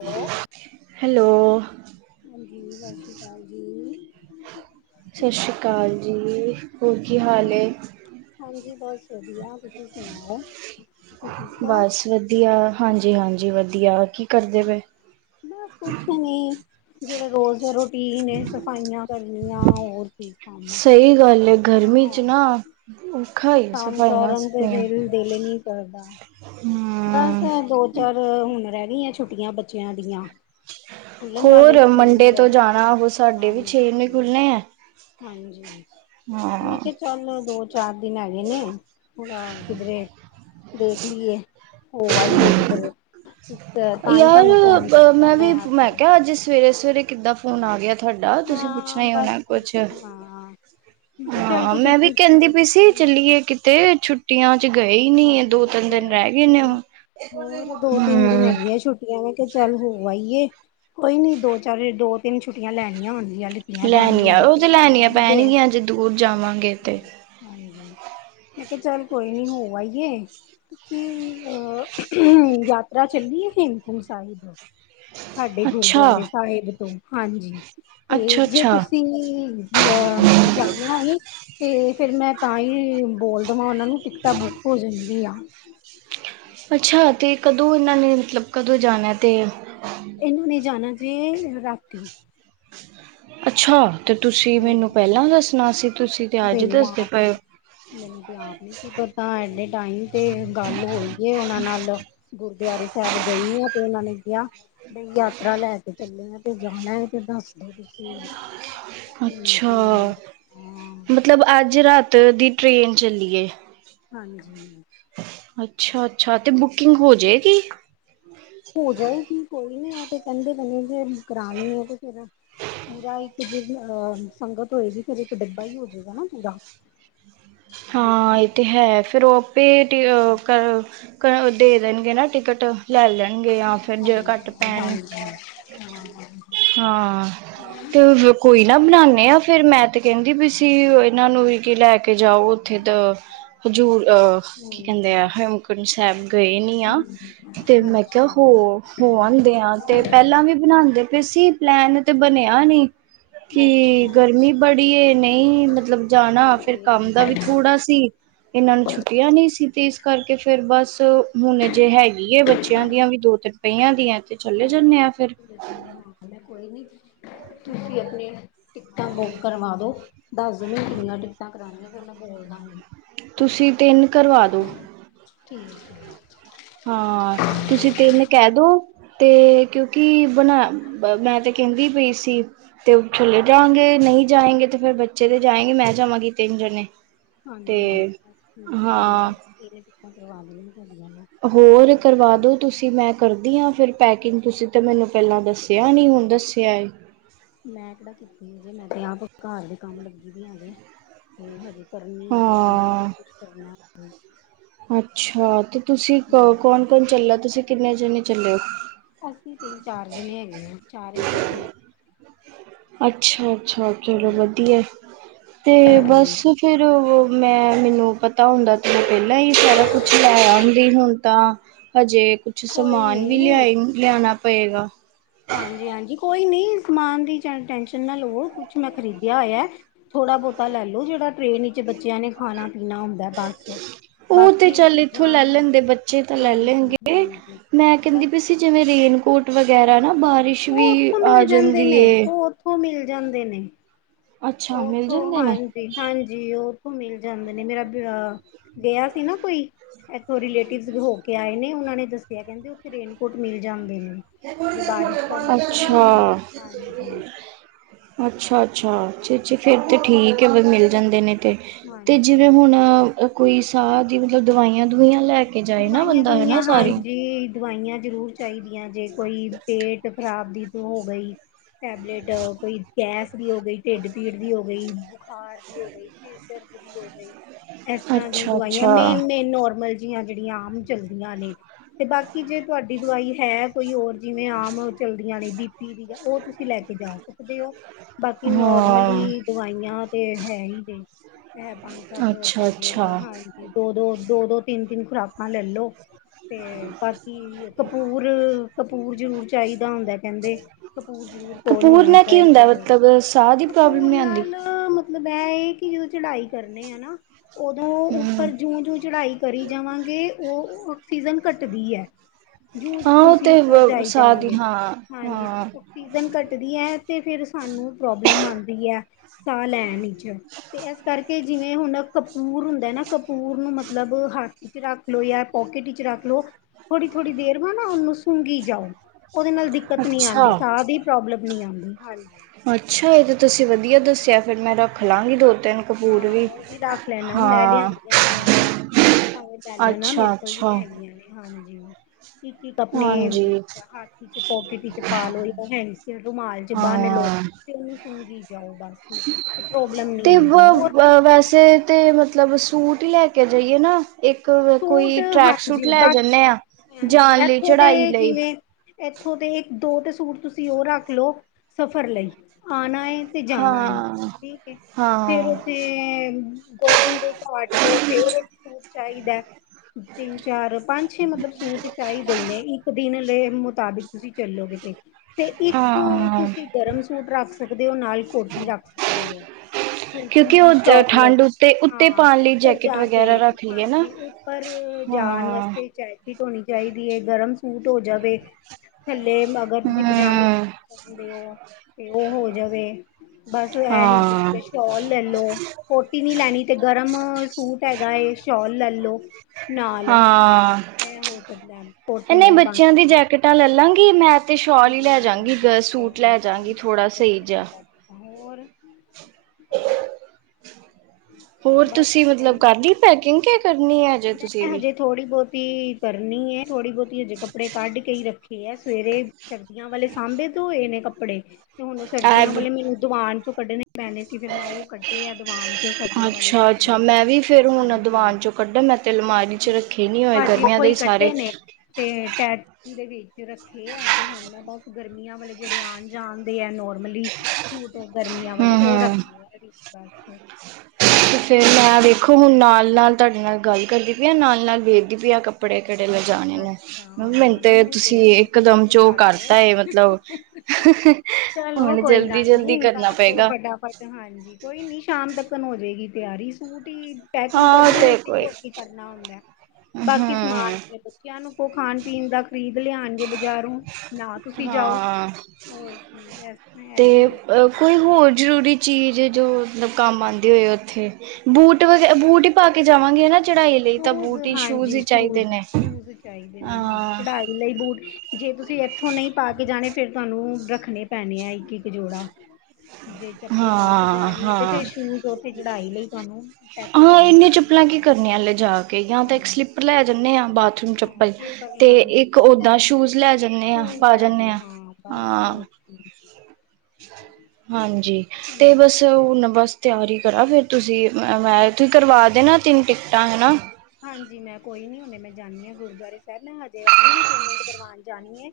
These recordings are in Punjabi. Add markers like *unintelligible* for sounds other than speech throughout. ਹੈਲੋ, ਹੈਲੋ ਹਾਂਜੀ। ਸਤਿ ਸ਼੍ਰੀ ਅਕਾਲ ਜੀ। ਸਤਿ ਸ਼੍ਰੀ ਅਕਾਲ ਜੀ। ਹੋਰ ਕੀ ਹਾਲ ਹੋਰ ਏ? ਹਾਂਜੀ। ਬਸ ਵਧੀਆ। ਤੁਸੀ ਸੁਣਾਓ ਤੁਸੀ ਠੀਕ ਓ? ਬਸ ਵਧੀਆ ਹਾਂਜੀ- ਹਾਂਜੀ ਵਧੀਆ। ਕੀ ਕਰਦੇ? ਪਏ ਬਸ ਕੁਛ ਨੀ, ਜੇਹੜਾ ਰੋਜ਼ ਦਾ ਰੋਟ ਟੀਨ ਏ ਸਫਾਈਆਂ ਕਰਨੀਆਂ। ਹੋਰ ਕੀ ਕੰਮ ਆ। ਸਹੀ ਗੱਲ ਏ। ਗਰਮੀ ਚ' ਆਹੋ ਨਾ ਔਖਾ ਹੀ ਆ ਕੰਮ ਸਫ਼ਾਈਆਂ- ਕਰਨ ਤੇ ਸਫਆਂ। ਦਿਲ ਦਿਲ ਨੀ ਕਰਦਾ ਹੂ ਬਸ ਦੋ- ਚਾਰ ਹੁਨਰ ਰਹਿ ਗਈਆਂ ਛੁੱਟੀਆਂ ਬੱਚਿਆਂ ਦੀਆਂ। ਖੁਲਣ ਵਾਲੇ ਹੋਰ ਮੰਡੇ ਸਕੂਲ। ਤੋਂ ਜਾਣਾ ਉਹ ਸਾਡੇ ਵੀ ਛੇ ਨੂੰ ਹਾਂਜੀ। ਖੁੱਲਣੇ ਹੈ ਹਾਂਜੀ। ਮੈਂ ਹਾਂ ਕਿਹਾ, ਚੱਲ ਦੋ- ਚਾਰ ਦਿਨ ਹੈਗੇ ਨੇ। ਥੋੜਾ ਕਿਧਰੇ ਦੇਖ ਲਈਏ। ਹੋ ਆਈਏ ਬਰੇ। ਯਾਰ, ਕੀਤਾ ਮੈਂ ਵੀ ਅੱਜ ਮੈਂ ਕਿਹਾ, ਅੱਜ ਸਵੇਰੇ -ਸਵੇਰੇ ਕਿੱਦਾਂ ਫੋਨ ਆ ਗਿਆ। ਤੁਹਾਡਾ ਤੁਸੀਂ ਪੁੱਛਣਾ ਹਾਂ ਹੀ ਹੋ ਬਸ ਨਾ ਕੁਛ। ਹਾਂ ਮੈਂ ਕਿਹਾ ਚੱਲ ਹਾਂ। ਕੁਛ ਮੈਂ ਵੀ ਪੁੱਛ ਕਹਿੰਦੀ ਕੇ ਪਈ ਸੀ ਕਿਤੇ ਚੱਲੀਏ ਕਿਤੇ ਛੁੱ ਛੁਟੀਆਂ ਚ' ਗਏ ਨੀ ਦੋ ਹਾਂਜੀ -ਤਿੰਨ ਦਿਨ ਰਹਿ ਗਏ ਨੇ। ਨੀ ਉਹ ਹੂ ਕਿ ਚੱਲ ਹੋ ਆਈਏ। ਕੋਈ ਨੀ ਦੋ- ਚਾਰ, ਦੋ- ਤਿੰਨ ਛੁੱਟੀਆਂ ਲੈਣੀਆਂ ਹੁਣ। ਲਿਤੀਆਂ ਜਾਣਗੀਆਂ ਲੈਣੀਆਂ ਉਹ ਬੱਚੇ ਤੇ ਲੈਣ ਲੈਣੀਆਂ ਲੈਣਗੇ। ਪੈਣਗੀਆਂ ਜੇ ਦੂਰ ਜਾਵਾਂਗੇ ਤੇ ਹਾਂਜੀ। ਮੈਂ ਕਿਹਾ, ਚੱਲ ਕੋਈ ਨਹੀਂ ਹੋ ਆਈਏ। ਤੁਸੀਂ ਹੂ, ਯਾਤਰਾ ਚੱਲਦੀ ਹੈ ਹੇਮਕੁੰਮ ਸਾਹਿਬ। ਸਾਡੇ ਅੱਛਾ ਗੁਰਦੁਆਰੇ ਸਾਹਿਬ ਤੋਂ। ਹਾਂਜੀ। ਤੇ ਅੱਛਾ ਜੇ ਅੱਛਾ ਤੁਸੀਂ ਅ ਜਾਨਾ ਈ ਤੇ ਫਿਰ ਮੈਂ ਤਾਂ ਈ ਬੋਲ ਦਵਾਂ ਓਨਾਂ ਨੂੰ ਟਿਕਟਾਂ ਬੁੱਕ ਵਧਿਆ। ਅੱਛਾ। ਤੇ ਕਦੋਂ ਇਹਨਾਂ ਨੇ ਮਤਲਬ ਕਦੋਂ ਜਾਣਾ ਤੇ। ਇਹਨਾਂ ਨੇ ਜਾਣਾ ਜੇ ਰਾਤੀ। ਅੱਛਾ! ਤੇ ਤੁਸੀਂ ਮੈਨੂੰ ਹਾਂਜੀ ਪਹਿਲਾਂ ਦੱਸਣਾ ਸੀ। ਤੁਸੀਂ ਤੇ ਅੱਜ ਮੈਨੂੰ ਦੱਸਦੇ ਆਪ ਪਏ ਹੋ। ਮੈਨੂੰ ਤਾਂ ਆਪ ਨੀ ਸੀ ਪਤਾ ਐਡੇ ਟਾਈਮ ਤੇ ਗੱਲ ਹੋਈ ਹੈ ਉਹਨਾਂ ਨਾਲ। ਗੁਰਦੁਆਰੇ ਸਾਹਿਬ ਗਈ ਆ। ਤੇ ਉਹਨਾਂ ਨੇ ਕਿਹਾ, ਬ ਯਾਤਰਾ ਲੈ ਕੇ ਚੱਲੇ ਆ। ਤੇ ਜਾਣਾ ਹੈ ਤੇ ਦੱਸਦੋ ਤੁਸੀਂ। ਅੱਛਾ। ਹਾਂਜੀ ਹਾਂ ਮਤਲਬ ਅੱਜ ਰਾਤ ਦੀ ਟ੍ਰੇਨ ਚੱਲੀਏ। ਹਾਂਜੀ। ਅੱਛਾ-ਅੱਛਾ, ਤੇ ਬੁਕਿੰਗ ਹੋਜੇਗੀ? ਹੋ ਜਾਏਗੀ ਕੋਈ ਨੀ, ਓ ਤੇ ਕਹਿੰਦੇ ਪਏ ਨੇ, ਜੇ ਕਰਾਣੀ ਈ, ਤੇ ਫਿਰ ਪੂਰਾ ਇੱਕ ਜੇ ਅਹ ਸੰਗਤ ਹੋਏਗੀ, ਫਿਰ ਇੱਕ ਡੱਬਾ ਹੀ ਹੋਜੇਗਾ ਨਾ ਪੂਰਾ। *inaudible* ਬੁੱਕ ਹਾਂ, ਇਹ ਤੇ ਹੈ, ਫਿਰ ਉਹ ਆਪੇ ਟੀ ਅ ਹਾਂਜੀ ਕਰ ਕ ਦੇ ਦੇਣਗੇ ਨਾ ਟਿਕਟ। ਲੈ ਲੈਣਗੇ ਯਾਂ ਫਿਰ ਜੇ ਹਾਂਜੀ ਘੱਟ ਪੈਣ, ਹਾਂਜੀ ਹਾਂ ਹਾਂਜੀ ਹਮ ਹਾਂ। ਤੇ ਕੋਈ ਨਾ ਬਣਾਨੇ ਆਂ ਫਿਰ, 'ਮੈਂ' ਤੇ ਕਹਿੰਦੀ ਪੀਸੀ ਇਹਨਾਂ ਨੂੰ ਵੀ ਕੀ ਲੈਕੇ ਜਾਓ। ਉੱਥੇ ਤਾਂ ਹਜ਼ੂਰ ਅਹ ਕੀ ਕਹਿੰਦੇ ਆ, ਹੇਮਕੁੰਟ ਸਾਹਿਬ ਗਏ ਨੀ ਆ‌। ਤੇ ਅੱਛਾ ਮੈਂ ਅੱਛਾ ਕਿਹਾ ਹੋ, ਹੋ ਆਂਦੇ ਆ। ਤੇ ਪਹਿਲਾਂ ਵੀ ਬਣਾਂਦੇ ਪਏ ਸੀ ਪਲੈਨ, ਤੇ ਬਣਿਆ ਨੀ। ਹਾਂਜੀ ਕੀ ਗਰਮੀ ਬੜੀ ਏ ਨਹੀਂ, ਮਤਲਬ ਜਾਣਾ ਫੇਰ ਹਾਂਜੀ ਕੰਮ ਦਾ ਵੀ ਅਸੀ ਇਹਨਾਂ ਨੂੰ ਛੁੱਟੀਆਂ ਨਹੀਂ ਸੀ, ਤੇ ਇਸ ਕਰਕੇ ਫਿਰ ਬਸ ਹੁਣੇ ਜੇ ਹੈਗੀ ਏ ਬੱਚਿਆਂ ਦੀਆਂ ਵੀ, ਦੋ-ਤਿੰਨ ਪਈਂਆਂ ਦੀਆਂ ਤੇ ਚਲੇ ਜਾਂਦੇੇ ਆ ਫਿਰ। ਹਾਂਜੀ ਹਾਂ ਕੋਈ ਨੀ, ਤੁਸੀ ਆਪਣੀ ਟਿਕਟਾਂ ਬੁੱਕ ਕਰਵਾ ਦੋ। ਦੱਸ ਦਿੰਨੀਆਂ ਕਿੰਨੀਆਂ ਟਿਕਟਾਂ ਕਰਾਣੀਆਂ, ਫਿਰ ਮੈਂ ਬੋਲ ਦਾਂਗੀ। ਤੁਸੀਂ ਤਿੰਨ ਕਰਵਾਦੋ‌। ਠੀਕ ਏ। ਹਾਂ, ਤੁਸੀਂ ਤਿੰਨ ਕਹਿਦੋ ਤੇ, ਕਿਉਂਕਿ ਬਣਾ, ਮੈਂ ਤਾ ਕਹਿੰਦੀ ਪਈ ਸੀ। ਤੇ ਉਹ ਚਲੇ ਜਾਂਗੇ, ਨਹੀਂ ਜਾਈਂਗੇ ਤਾਂ ਫਿਰ ਬੱਚੇ ਤੇ ਜਾਂਈਗੇ 'ਮੈਂ' ਜਾਵਾਂਗੀ ਤਿੰਨ ਜਣੇ। ਤੇ ਹਾਂਜੀ-ਹਾਂਜੀ, ਠੀਕ ਹੈ ਹਾਂ ਤਿੰਨ ਟਿਕਟਾਂ ਕਰਵਾਲੀਆ ਤੁਹਾਡੀਆਂ ਮੈਂ। ਹੋਰ ਬੁੱਕ ਕਰਵਾਦੋ ਤੁਸੀਂ, ਮੈਂ ਕਰਦੀ ਹਾਂ ਫਿਰ ਪੈਕਿੰਗ। ਤੁਸੀਂ ਤੇ ਮੈਨੂੰ ਪਹਿਲਾਂ ਦੱਸਿਆ ਨੀ, ਹੁਣ ਦੱਸਿਆ ਏ। ਮੈਂ ਕਿਹੜਾ ਕੀਤੀ ਜੇ। 'ਮੈਂ' ਤੇ ਆਪ ਘਰਦੇ ਕੰਮ ਲੱਗੀ ਵੀ ਆਂ ਹਜੇ। ਨਹੀਂ ਹਜੇ ਕਰਨੀ ਏ ਪੈਕੀੰਗ, ਸਭ ਹਾਂ ਕੁਛ ਕਰਨਾ ਹਜੇ। ਅੱਛਾ, ਤੇ ਤੁਸੀਂ ਕ ਹਾਂਜੀ ਕੌਣ-ਕੌਣ ਚੱਲਾ, ਤੁਸੀਂ ਕਿੰਨੇ ਜਣੇ ਚੱਲੇ ਓ? ਅਸੀਂ ਤਿੰਨ-ਚਾਰ ਜਣੇ ਹੈਗੇ ਆਂ, ਚਾਰੇ ਈ ਚੱਲੇ ਆ। ਅੱਛਾ-ਅੱਛਾ ਚਲੋ ਹਾਂਜੀ ਵਧੀਆ, ਤੇ ਬਸ ਹਾਂਜੀ ਫਿਰ ਤੇ, ਮੈਂ ਮੈਨੂੰ ਪਤਾ ਹੁੰਦਾ ਤੇ, ਮੈਂ ਪਹਿਲਾਂ ਈ ਸਾਰਾ ਕੁਛ ਲੈ ਆਂਉਦੀ ਹੁਣ ਤਾਂ। ਹਜੇ, ਕੁਛ ਕੋਈ ਸਮਾਨ ਵੀ ਨੀ ਲਿਆਈ, ਲਿਆਣਾ ਪਇਗਾ। ਹਾਂਜੀ-ਹਾਂਜੀ, ਕੋਈ ਨਈ ਸਮਾਨ ਦੀ ਟੈੰਸ਼ਨ ਨਾ ਲਵੋ, ਕੁਛ ਮੈਂ ਖ਼ਰੀਦਿਆ ਹੋਇਆ। ਥੋੜਾ-ਬਹੁਤਾ ਲੈਲੋ, ਜਿਹੜਾ ਟ੍ਰੇਨ ਵਿਚ ਬੱਚਿਆਂ ਨੇ ਖਾਣਾ-ਪੀਣਾ ਹੁੰਦਾ, ਬੱਸ। ਉਹ ਤੇ ਚੱਲ ਇੱਥੋਂ ਲੈ ਲੈਂਦੇ ਬੱਚੇ, ਤਾਂ ਲੈ ਹਾਂਜੀ ਲੈਣਗੇ। ਹਾਂਜੀ ਬਸ 'ਮੈਂ'ਕਹਿੰਦੀ ਪੀ ਸੀ, ਜਿਵੇਂ ਰੇਨਕੋਟ ਵਗੈਰਾ ਨਾ, ਬਾਰਿਸ਼ ਓਹ ਵੀ ਉੱਥੋਂ ਆ ਮਿਲ ਜਾਂਦੇ ਜਾਂਦੀ ਨੇ, ਏ। ਉਹ ਉੱਥੋਂ ਮਿਲ ਜਾਂਦੇ ਨੇ। ਅੱਛਾ। ਉਹ ਮਿਲ ਉੱਥੋਂ ਜਾਂਦੇ ਨੇ? ਹਾਂਜੀ ਹਾਂਜੀ, ਉਹ ਓਥੋਂ ਮਿਲ ਜਾਂਦੇ ਨੇ, ਮੇਰਾ ਬ ਅਹ ਗਿਆ ਸੀ ਨਾ ਕੋਈ। ਐਥੋਂ ਰਿਲੇਟਿਵਸ ਹੋਕੇ ਆਏ ਨੇ, ਉਹਨਾਂ ਨੇ ਦੱਸਿਆ ਕਹਿੰਦੇ ਉਥੇ ਰੇਨਕੋਟ ਮਿਲ ਜਾਂਦੇ ਨੇ। ਜੇ ਬਾਰਿਸ਼ ਦਾ ਮੌਸਮ ਹੋਏ, ਅੱਛਾ ਹਾਂਜੀ। ਅੱਛਾ-ਅੱਛਾ, ਛ-ਛ ਫਿਰ ਤੇ ਠੀਕ ਏ, ਬ ਮਿਲ ਜਾਂਦੇ ਨੇ। ਤੇ ਜਿਵੇਂ ਹਾਂਜੀ ਹੁਣ, ਕੋਈ ਸਾਂਹ ਦੀ ਮਤਲਬ ਦਵਾਈਆਂ-ਦੁਵਾਈਆਂ ਲੈ ਕੇ ਜਾਏ ਨਾ ਬੰਦਾ ਹਨਾ ਦਵਾਈਆਂ-ਦੁਵਾਈਆਂ, ਸਾਰੀ। ਹਾਂਜੀ। ਦਵਾਈਆਂ ਜ਼ਰੂਰ ਚਾਈਦੀਆਂ। ਜੇ ਕੋਈ ਪੇਟ ਖ਼ਰਾਬ ਦੀ ਹੋ ਗਈ। ਟੈਬਲੇਟ। ਕੋਈ ਗੈਸ ਦੀ ਹੋ ਗਈ, ਢਿੱਡ ਪੀੜ ਦੀ ਹੋ ਗਈ, ਬੁਖਾਰ ਦੀ ਹੋ ਗਈ। ਸਿਰ ਦਰਦ ਦੀ ਹੋ ਗਈ, ਇਸ ਤਰ੍ਹਾਂ ਦੀ ਦਵਾਈਆਂ ਅੱਛਾ-ਅੱਛਾ, ਮੇਨ-ਮੇਨ ਨੋਰਮਲ ਜੀਆ ਜਿਹੜੀਆਂ ਆਮ ਚਲਦੀਆਂ ਨੇ‌। ਤੇ, ਬਾਕੀ ਜੇ ਤੁਹਾਡੀ ਦਵਾਈ ਹੈ, ਕੋਈ ਓਰ ਜਿਵੇਂ ਆਮ ਚਲਦੀਆਂ ਨੇ ਬੀਪੀ ਦੀਆ, ਉਹ ਤੁਸੀਂ ਲੈਕੇ ਜਾ ਸਕਦੇ ਓ। ਬਾਕੀ ਹਾਂ, ਨੌਰਮਲੀ ਦਵਾਈਆਂ ਤੇ, ਹੈਹੀ ਨੇ। ਹੈ, ਪੰਜ-ਸੱਤ ਟੈਬਲੇਟ, ਅੱਛਾ-ਅੱਛਾ। ਹਾਂਜੀ ਦੋ-ਦੋ, ਦੋ-ਦੋ ਤਿੰਨ-ਤਿੰਨ ਖੁਰਾਕਾਂ ਲੈਲੋ। ਤੇ ਬਾਕੀ ਕਪੂਰ, ਕਪੂਰ ਜਰੂਰ ਚਾਈਦਾ ਹੁੰਦਾ, ਕਹਿੰਦੇ। ਕਪੂਰ ਜ਼ਰੂਰ ਕੋਲ ਕਪੂਰ ਹੋਣਾ ਨਾਲ ਕੀ ਹੁੰਦਾ ਚਾਹੀਦਾ ਐ, ਮਤਲਬ ਸਾਹ ਦੀ ਪ੍ਰੋਬਲਮ ਕਪੂਰ ਨੀ ਆਂਦੀ? ਨਾਲ ਮਤਲਬ ਐ ਇਹ ਕਿ ਜਦੋਂ ਚੜਾਈ ਕਰਨੇ ਆ ਨਾ ਉਦੋਂ ਹੂੰ, ਉੱਪਰ ਜੂ ਜੂ ਚੜਾਈ ਕਰੀ ਜਾਵਾਂਗੇ, ਉਹ ਓਕ੍ਸੀਜਣ ਘੱਟਦੀ ਐ। ਜੂ ਹਾਂ ਜੂ ਉਹ ਅਸੀਂ ਤੇ ਉੱਪਰ ਜਾਈ ਸਾਹ ਦੀ ਦੇਵਾਂਗੇ, ਹਾਂਜੀ। ਹਾਂ-ਹਾਂ, ਸੀਜ਼ਨ ਕੱਟਦੀ ਐ ਤੇ ਫੇਰ ਸਾਨੂੰ ਪ੍ਰੋਬਲਮ ਆਂਦੀ ਐ ਸਾਹ ਲੈਣ ਈਚ। ਤੇ ਇਸ ਕਰਕੇ ਜਿਵੇਂ ਹੁਣ ਕਪੂਰ ਹੁੰਦਾ ਨਾ ਕਪੂਰ ਨੂੰ ਮਤਲਬ ਹੱਥ ਵਿੱਚ ਰੱਖ ਲੋ ਯਾਰ ਪੋਕੇਿਟ ਵਿੱਚ ਰੱਖ ਲੋ ਥੋੜੀ ਥੋੜ੍ਹੀ ਦੇਰ ਬਾਅਦ ਨਾ ਉਹਨੂੰ ਸੁੰਘੀ ਜਾਓ। ਉਹਦੇ ਨਾਲ ਦਿੱਕਤ ਨੀ ਅੱਛਾ। ਆਂਦੀ ਸਾਹ ਦੀ ਪ੍ਰੋਬਲਮ ਨ ਆਂਦੀ, ਹਾਂਜੀ। ਅੱਛਾ, ਇਹ ਤਾਂ ਤੁਸੀਂ ਵਧੀਆ ਦੱਸਿਆ ਫੇਰ ਮੈਂ ਤਾ ਹਾਂ, ਉਹ ਵੀ ਰੱਖ ਲੈਣਾ ਮੈਂ ਹਾਂ, ਲਿਆਂਦੀਆਂ ਹੋਈਆਂ ਨੇ। ਆਹੋ ਪਹਿਲਾ ਨਾ ਮੇਰੇ ਕੋਲ ਵੀ ਅੱਛਾ-ਅੱਛਾ, ਹੈਗੀਆਂ ਨੇ ਹਾਂਜੀ, ਇੱਕ-ਇੱਕ ਆਪਣੇ ਹਾਂਜੀ। ਹੱਥ ਵਿਚ ਪੋਕਿਟ ਇਚ ਪਾਲੋ, ਜਾਂ ਹੈਕ ਰੁਮਾਲ ਚ ਬੰਨ ਲੋ। ਹਾਂ। ਤੇ ਉਹਨੂੰ ਸੁੰਗੀ ਜਾਓ ਬਸ। ਤੇ ਪ੍ਰੋਬਲਮ ਨੀ ਤੇ ਬ ਆਉਂਦੀ ਹੋਰ ਅਹ ਬਾਕੀ ਵੈਸੇ ਤੇ ਮਤਲਬ ਸੂਟ ਈ ਲੈ ਕੇ ਜਾਈਏ ਨਾ ਇੱਕ ਸੂਟ ਕੋਈ ਟਰੈਕ ਸੂਟ ਹਾਂਜੀ ਲੈ ਬਾਕੀ ਜਾਂਨੇ ਆ, ਹਾਂਜੀ ਜਾਣ ਲਈ ਇੱਥੋਂ ਚੜਾਈ ਤੇ ਲਈ। ਜਿਵੇਂ ਇੱਥੋਂ ਤੇ ਇੱਕ ਦੋ ਤੇ ਸੂਟ ਤੁਸੀਂ ਉਹ ਰੱਖ ਲੋ ਸਫ਼ਰ ਲਈ, ਆਣਾ ਏ ਤੇ ਜਾਣਾ ਏ, ਹਾਂ। ਠੀਕ ਏ ਫੇਰ ਹਾਂ। ਉੱਥੇ ਗੋਬਿੰਦ ਘਾਟ ਤੋਂ ਫੇਰ ਇੱਕ ਸੂਟ ਚਾਈਦਾ। ਤਿੰਨ, ਚਾਰ, ਪੰਜ, ਛੇ ਮਤਲਬ ਸੂਟ ਚਾਈਦੇ ਈ ਨੇ ਇੱਕ ਦਿਨ ਲੇ ਮੁਤਾਬਿਕ ਤੁਸੀਂ ਚੱਲੋ ਗੇ ਤੇ, ਤੇ ਇੱਕ ਹਾਂ ਤੁਸੀਂ ਗਰਮ ਸੂਟ ਰੱਖ ਸਕਦੇ ਓ ਨਾਲ ਕੋਟੀ ਰੱਖ ਪੁਛਦੇ ਓ, ਹਲਕੀ ਕਿਉਂਕਿ ਜੀ ਉਹ ਸ਼ੋਲ, ਠੰਡ ਉੱਤੇ ਉੱਤੇ ਹਾਂ ਪਾਉਣ ਲਈ ਉੱਪਰ ਜੈਕਟ ਜਾ ਕੇ ਵਗੈਰਾ ਰੱਖ ਲਈਏ ਨਾ। ਹਾਂਜੀ, ਉੱਪਰ ਜਾਣ ਹਾਂ। ਵਾਸਤੇ ਜੈਕਿਟ ਹੋਣੀ ਚਾਈਦੀ ਏ ਗਰਮ ਸੂਟ ਹੋ ਜਾਵੇ, ਥੱਲੇ ਮਗਰ ਤੁਸੀਂ ਪਜਾਮੀ ਹਮ ਦਿਓ ਤੇ ਉਹ ਹੋ ਜਾਵੇ ਬਸ ਹਾਂ ਐਹੀ ਸ਼ੋਲ ਲੈ ਲੋ। ਕੋਟੀ ਨੀ ਲੈਣੀ ਤੇ ਗਰਮ ਸੂਟ ਹੈਗਾ ਐ। ਸ਼ੋਲ ਲੈ ਲੋ ਨਾਲ, ਹਾਂ। ਇਹ ਹੋ ਸਕਦਾ ਕੋਟੀ ਨਹੀਂ ਪਾਨੀ ਕਿਟਾ ਲੈ ਲਾਂਗੀ ਮੈਂ ਤਾਂ ਸ਼ੋਲ ਹੀ ਲੈ ਜਾਂਗੀ, ਹਾਂਜੀ ਸੂਟ ਲੈ ਸ਼ੋਲ ਜਾਂਗੀ ਹਾਂਜੀ ਥੋੜ੍ਹਾ ਸਹੀ ਬੱਚਿਆਂ ਦੀ ਜਿਹਾ। ਜੈਕਟ ਹੋਰ? ਹੋਰ ਬਸ ਤੁਸੀਂ ਏਦਾਂ ਹੀ ਮਤਲਬ ਕਰਲੀ ਪੈਕਿੰਗ ਕ ਕਰਨੀ ਐ ਅਜੇ ਤੁਸੀਂ ਮੈਂ ਵੀ? ਹਜੇ ਥੋੜ੍ਹੀ ਬਹੁਤੀ ਕਰਨੀ ਐ, ਥੋੜੀ ਬਹੁਤੀ ਹਜੇ ਕੱਪੜੇ ਕੱਢ ਕੇ ਹੀ ਰੱਖੇ ਇਹ ਹੈ ਸਵੇਰੇ ਸਰਦੀਆਂ ਵਾਲੇ ਸਾਂਭੇ ਧੋਏ ਨੇ ਕੱਪੜੇ? ਤੇ ਹੁਣ ਉਹ ਸਰਦੀਆਂ ਐਬ ਵਾਲੇ ਮੈਨੂੰ ਦਵਾਨ ਚੋਂ ਕੱਢਣੇ ਮੈਂਨੇ ਸੀ ਫਿਰ ਮੈਂ ਉਹ ਕੱਢੇ ਐ ਦਵਾਨ ਚੋਂ ਸਰਦੀਆਂ ਵਾਲੇ ਅੱਛਾ ਅੱਛਾ ਕੱਪੜੇ, ਮੈਂ ਵੀ ਫੇਰ ਹੁਣ ਹਾਂਜੀ। ਦੀਵਾਨ ਚੋਂ ਕੱਢਾ ਮੈਂ ਤੇ ਅਲਮਾਰੀ ਚ ਰੱਖੇ ਨੀ ਹੋਏ ਭਾਜੀ ਗਰਮੀਆਂ ਦੇ ਉਹੀ ਹੀ ਕੱਢੇ ਸਾਰੇ ਨੇ ਤੇ ਟੇਚ ਚੀ ਦੇ ਵਿੱਚ ਰੱਖੇ ਐ ਤੇ ਹੁਣ ਮੈਂ ਬਸ ਗਰਮੀਆਂ ਵਾਲੇ ਜਿਹੜੇ ਆਣ ਜਾਣ ਦੇ ਆ ਨੋਰਮਲੀ ਸੂਟ ਗਰਮੀਆਂ ਵਾਲੇ ਹੂੰ ਉਹ ਹੂੰ ਰੱਖਨੇ ਆ ਬਸ। ਫੇਰ ਮੈਂ ਵੇਖੋ ਹੁਣ ਨਾਲ ਨਾਲ ਤੁਹਾਡੇ ਨਾਲ ਗੱਲ ਕਰਦੀ ਪਈ ਆ ਨਾਲ ਨਾਲ ਵੇਖਦੀ ਪਈ ਆ ਕੱਪੜੇ। ਕੱਪੜੇ ਕਿੜੇ ਲਿਜਾਣੇ ਨੇ, ਅੱਛਾ ਮੈਨੂੰ ਹਾਂ ਨਹੀਂ ਤੇ ਨਹੀਂ ਤੁਸੀਂ ਦੇਖ ਲਓ ਇਕ ਤੁਸੀਂ ਦਮ ਵੀ ਚ ਉਹ ਕਰ ਲਓ ਕਰਤਾ ਐ ਮਤਲਬ ਚਲੋ ਹੁਣ ਕੋਈ ਜਲਦੀ ਗੱਲ ਜਲਦੀ ਨੀ ਕਰਨਾ ਕਰ ਦੋ ਪਏਗਾ। ਫਟਾਫਟ ਹਾਂਜੀ, ਕੋਈ ਨੀ ਸ਼ਾਮ ਤੱਕ ਹੋ ਜਾਏਗੀ ਤਿਆਰੀ, ਸੂਟ ਹੀ ਪੈਕਿੰਗ ਕਰਨੀ ਹਾਂ ਹੋਰ ਕੀ ਤੇ ਹੋਗੀ, ਕੋਈ ਹੋਰ ਕੀ ਕਰਨ ਨਾ ਹੁੰਦਾ ਬਾਕੀ ਸਮਾਨ ਹੂੰ ਆਪ ਬੱਚਿਆ ਨੂੰ ਕਹੋ ਖਾਣ ਪੀਣ ਦਾ ਖ਼ਰੀਦ ਲਿਆਣਗੇ ਬਾਜ਼ਾਰੋਂ, ਨਾ ਤੁਸੀਂ ਜਾਓ। ਹਾਂ ਹੋਰ ਠੀਕ ਇਸ ਤਰ੍ਹਾਂ ਤੇ ਐਹੀ ਉਸ ਅ ਕੋਈ ਹੋਰ ਜ਼ਰੂਰੀ ਚੀਜ਼ ਜੋ ਮਤਲਬ ਕੰਮ ਆਂਦੀ ਹੋਏ ਉੱਥੇ ਬੂਟ ਵੈਸੇ ਬੂਟ ਹੀ ਪਾ ਕੇ ਜਾਵਾਂਗੇ ਨਾ ਚੜਾਈ ਲਈ ਤਾਂ ਸ਼ੂਜ ਬੂਟ ਹੀ ਸ਼ੂਜ ਹਾਂਜੀ, ਹੀ ਸ਼ੂਜ਼ ਚਾਹੀਦੇ ਨੇ ਸ਼ੂਜ ਚਾਹੀਦੇ ਨੇ, ਹਾਂਜੀ, ਹਾਂ ਚੜਾਈ ਲਈ ਬੂਟ। ਜੇ ਤੁਸੀਂ ਇੱਥੋਂ ਨਹੀਂ ਪਾ ਕੇ ਜਾਣੇ ਫੇਰ ਤੁਹਾਨੂੰ ਰੱਖਣੇ ਪੈਣੇ ਆ ਇੱਕ ਇੱਕ ਜੋੜਾ, ਜੀ ਚੱਪਲ ਪਾ ਕੇ ਹਾਂ ਜਾਣੀ ਹੈ ਤੇ ਹਾਂ ਫੇਰ ਸ਼ੂਜ ਉੱਥੇ ਚੜਾਈ ਲਈ ਤੁਹਾਨੂੰ ਪੈਕਿੰਗ ਕਰਨੀ ਆ। ਹਿਲਾਂ ਕੀ ਕਰਨੇ ਵਾਲੇ ਜਾ ਕੇ ਜਾਂ ਤਾਂ ਇੱਕ ਸਲੀਪਰ ਲੈ ਜਾਂਦੇ ਹਾਂ ਬਾ ਬਾਥਰੂਮ ਹਾਂ ਚੱਪਲ ਸਲੀਪਰ ਤੇ ਹਾਂਜੀ ਇੱਕ ਉਹ ਲੈ ਓਦਾਂ ਜਾਓ ਸ਼ੂਜ ਲੈ ਜਾਂਦੇ ਹਾਂ ਸ਼ੂਜ ਪਾ ਲੈ ਜਾਂਦੇ ਜਾਓ ਹਾਂ, ਬਸ ਹਾਂ। *unintelligible* ਹਾਂਜੀ, ਤੇ ਹੂੰ ਬਸ ਹੁਣ ਬਸ। ਤਿਆਰੀ ਕਰਾਂ ਫਿਰ ਤੁਸੀਂ ਮੈਂ ਤੁਸੀਂ ਕਰਵਾ ਦੇਣਾ ਤਿੰਨ ਟਿਕਟਾਂ ਹੈ ਨਾ। ਹਾਂਜੀ ਮੈਂ ਕੋਈ ਨੀ ਹੁਨੇ ਮੈਂ ਜਾਂਦੀ ਹਾਂ ਗੁਰਦੁਆਰੇ ਸਾਹਿਬ ਨਾ ਹਜੇ ਆਪਣੀ ਵੀ ਟਮੈਂਟ ਕਰਵਾਉਣ ਜਾਣੀ ਹੈ।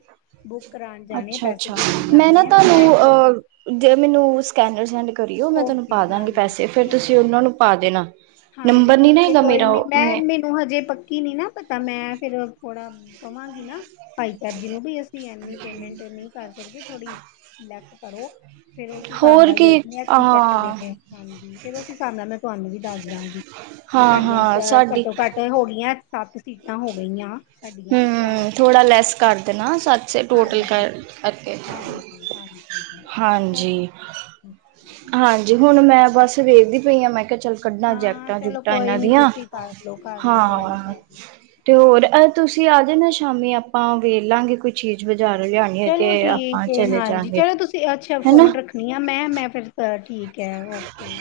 ਬੁੱਕ ਕਰਾਉਣ ਜਾਣੇ ਆ ਪੈਸੇ ਅੱਛਾ-ਅੱਛਾ ਦੇਣ ਮੈਂ ਨਾ ਜਾਣੇ ਆ ਤੇ ਮੈਂ ਤੁਹਾਨੂੰ ਕੋਈ। ਅ ਜੇ ਮੈਨੂੰ ਸਕੈਨਰ ਸੈਂਡ ਕਰੀਓ ਮੈਂ ਤੁਹਾਨੂੰ ਓਕੇ ਪਾ ਦਵਾਂਗੀ ਹਾਂਜੀ ਪੈਸੇ ਫੇਰ ਠੀਕ ਤੁਸੀਂ ਠੀਕ ਉਹਨਾਂ ਨੂੰ ਪਾ ਦੇਣਾ। ਨੰਬਰ ਨੀ ਹੈਗਾ ਮੇਰਾ ਉਹ ਮੈਂ। ਤੂੰ ਹਜੇ ਪੱਕੀ ਨੀ ਨਾ ਪਤਾ ਮੈਂ ਫਿਰ ਹੁਣ, ਕਹਾਂਗੀ ਨਾ ਭਾਈ ਸਾਹਿਬ ਜੀ ਨੂੰ ਵੀ ਅਸੀਂ ਇੰਨੀ ਪੇਮੈਂਟ ਨਹੀਂ ਕਰ ਸਕਦੇ ਥੋੜੀ ਲੈਫਟ ਕਰੋ ਫਿਰ ਉਸ ਹਿਸਾਬ ਹੋਰ ਨਾਲ ਦੇਖਦੇ ਆ ਕੀ ਕਹਿਣਦੇ ਹਾਂ ਨੇ। ਹਾਂਜੀ, ਫਿਰ ਉਸ ਹਿਸਾਬ ਨਾਲ ਮੈਂ ਤੁਹਾਨੂੰ ਵੀ ਦੱਸ ਦਵਾਂਗੀ ਵੀ ਸਾਡੀਆਂ ਚ ਹਾਂ-ਹਾਂ ਸਾਡੀ ਘੱਟੋ ਘੱਟ ਤੇ ਹੋ ਗਈਆਂ ਸੱਤ ਸੀਟਾਂ ਹੋ ਗਈਆ। ਹੂੰ, ਥੋੜਾ ਲੈਸ ਕਰ ਦੇਣਾ ਸੱਤ ਛੇ ਟੋਟਲ ਹਾਂਜੀ ਕਰ ਕਰਕੇ ਅਗੇ। ਹਾਂਜੀ ਹਾਂਜੀ। ਹਾਂਜੀ, ਹੁਣ ਮੈਂ ਬੱਸ ਵੇਖਦੀ ਪਈ ਹਾਂ ਮੈਂ ਕਿਹਾ ਚੱਲ ਕੱਢਣਾ ਹਾਂ ਜੈਕਟਾਂ ਚਲੋ ਜੁਕਟਾਂ ਕੋਈ ਇਹਨਾਂ ਨੀ ਦੀਆਂ, ਤੁਸੀਂ ਕਰ ਲਓ ਕਰ ਲਓ ਤਿਆਰੀ ਹਾਂ। ਕਰ ਤੇ ਹੋਰ ਤੁਸੀਂ ਆ ਜਾਣਾ ਸ਼ਾਮੀ ਆਪਾਂ ਵੇਖ ਲਾਂਗੇ ਕੁਝ। ਚੀਜ਼ ਬਾਜ਼ਾਰ ਲਿਆਣੀ ਹੈ ਤੇ ਚਲੋ ਠੀਕ ਆਪਾਂ ਏ ਚਲੇ ਹਾਂਜੀ ਜਾਗੇ ਚਲੋ ਤੁਸੀਂ ਅੱਛਾ ਫੋਨ ਹਨਾ। ਰੱਖਣੀ ਆ ਮੈਂ ਮੈਂ ਫਿਰ ਠੀਕ ਹੈ ਓਕੇ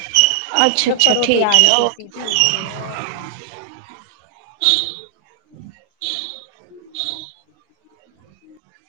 ਅੱਛਾ ਅੱਛਾ ਕਰੋ ਠੀਕ ਤਿਆਰੀ ਹੀ ਹੈ, ਓ ਤੁਸੀਂ ਠੀਕ। ਕੇ ਉਹ *unintelligible*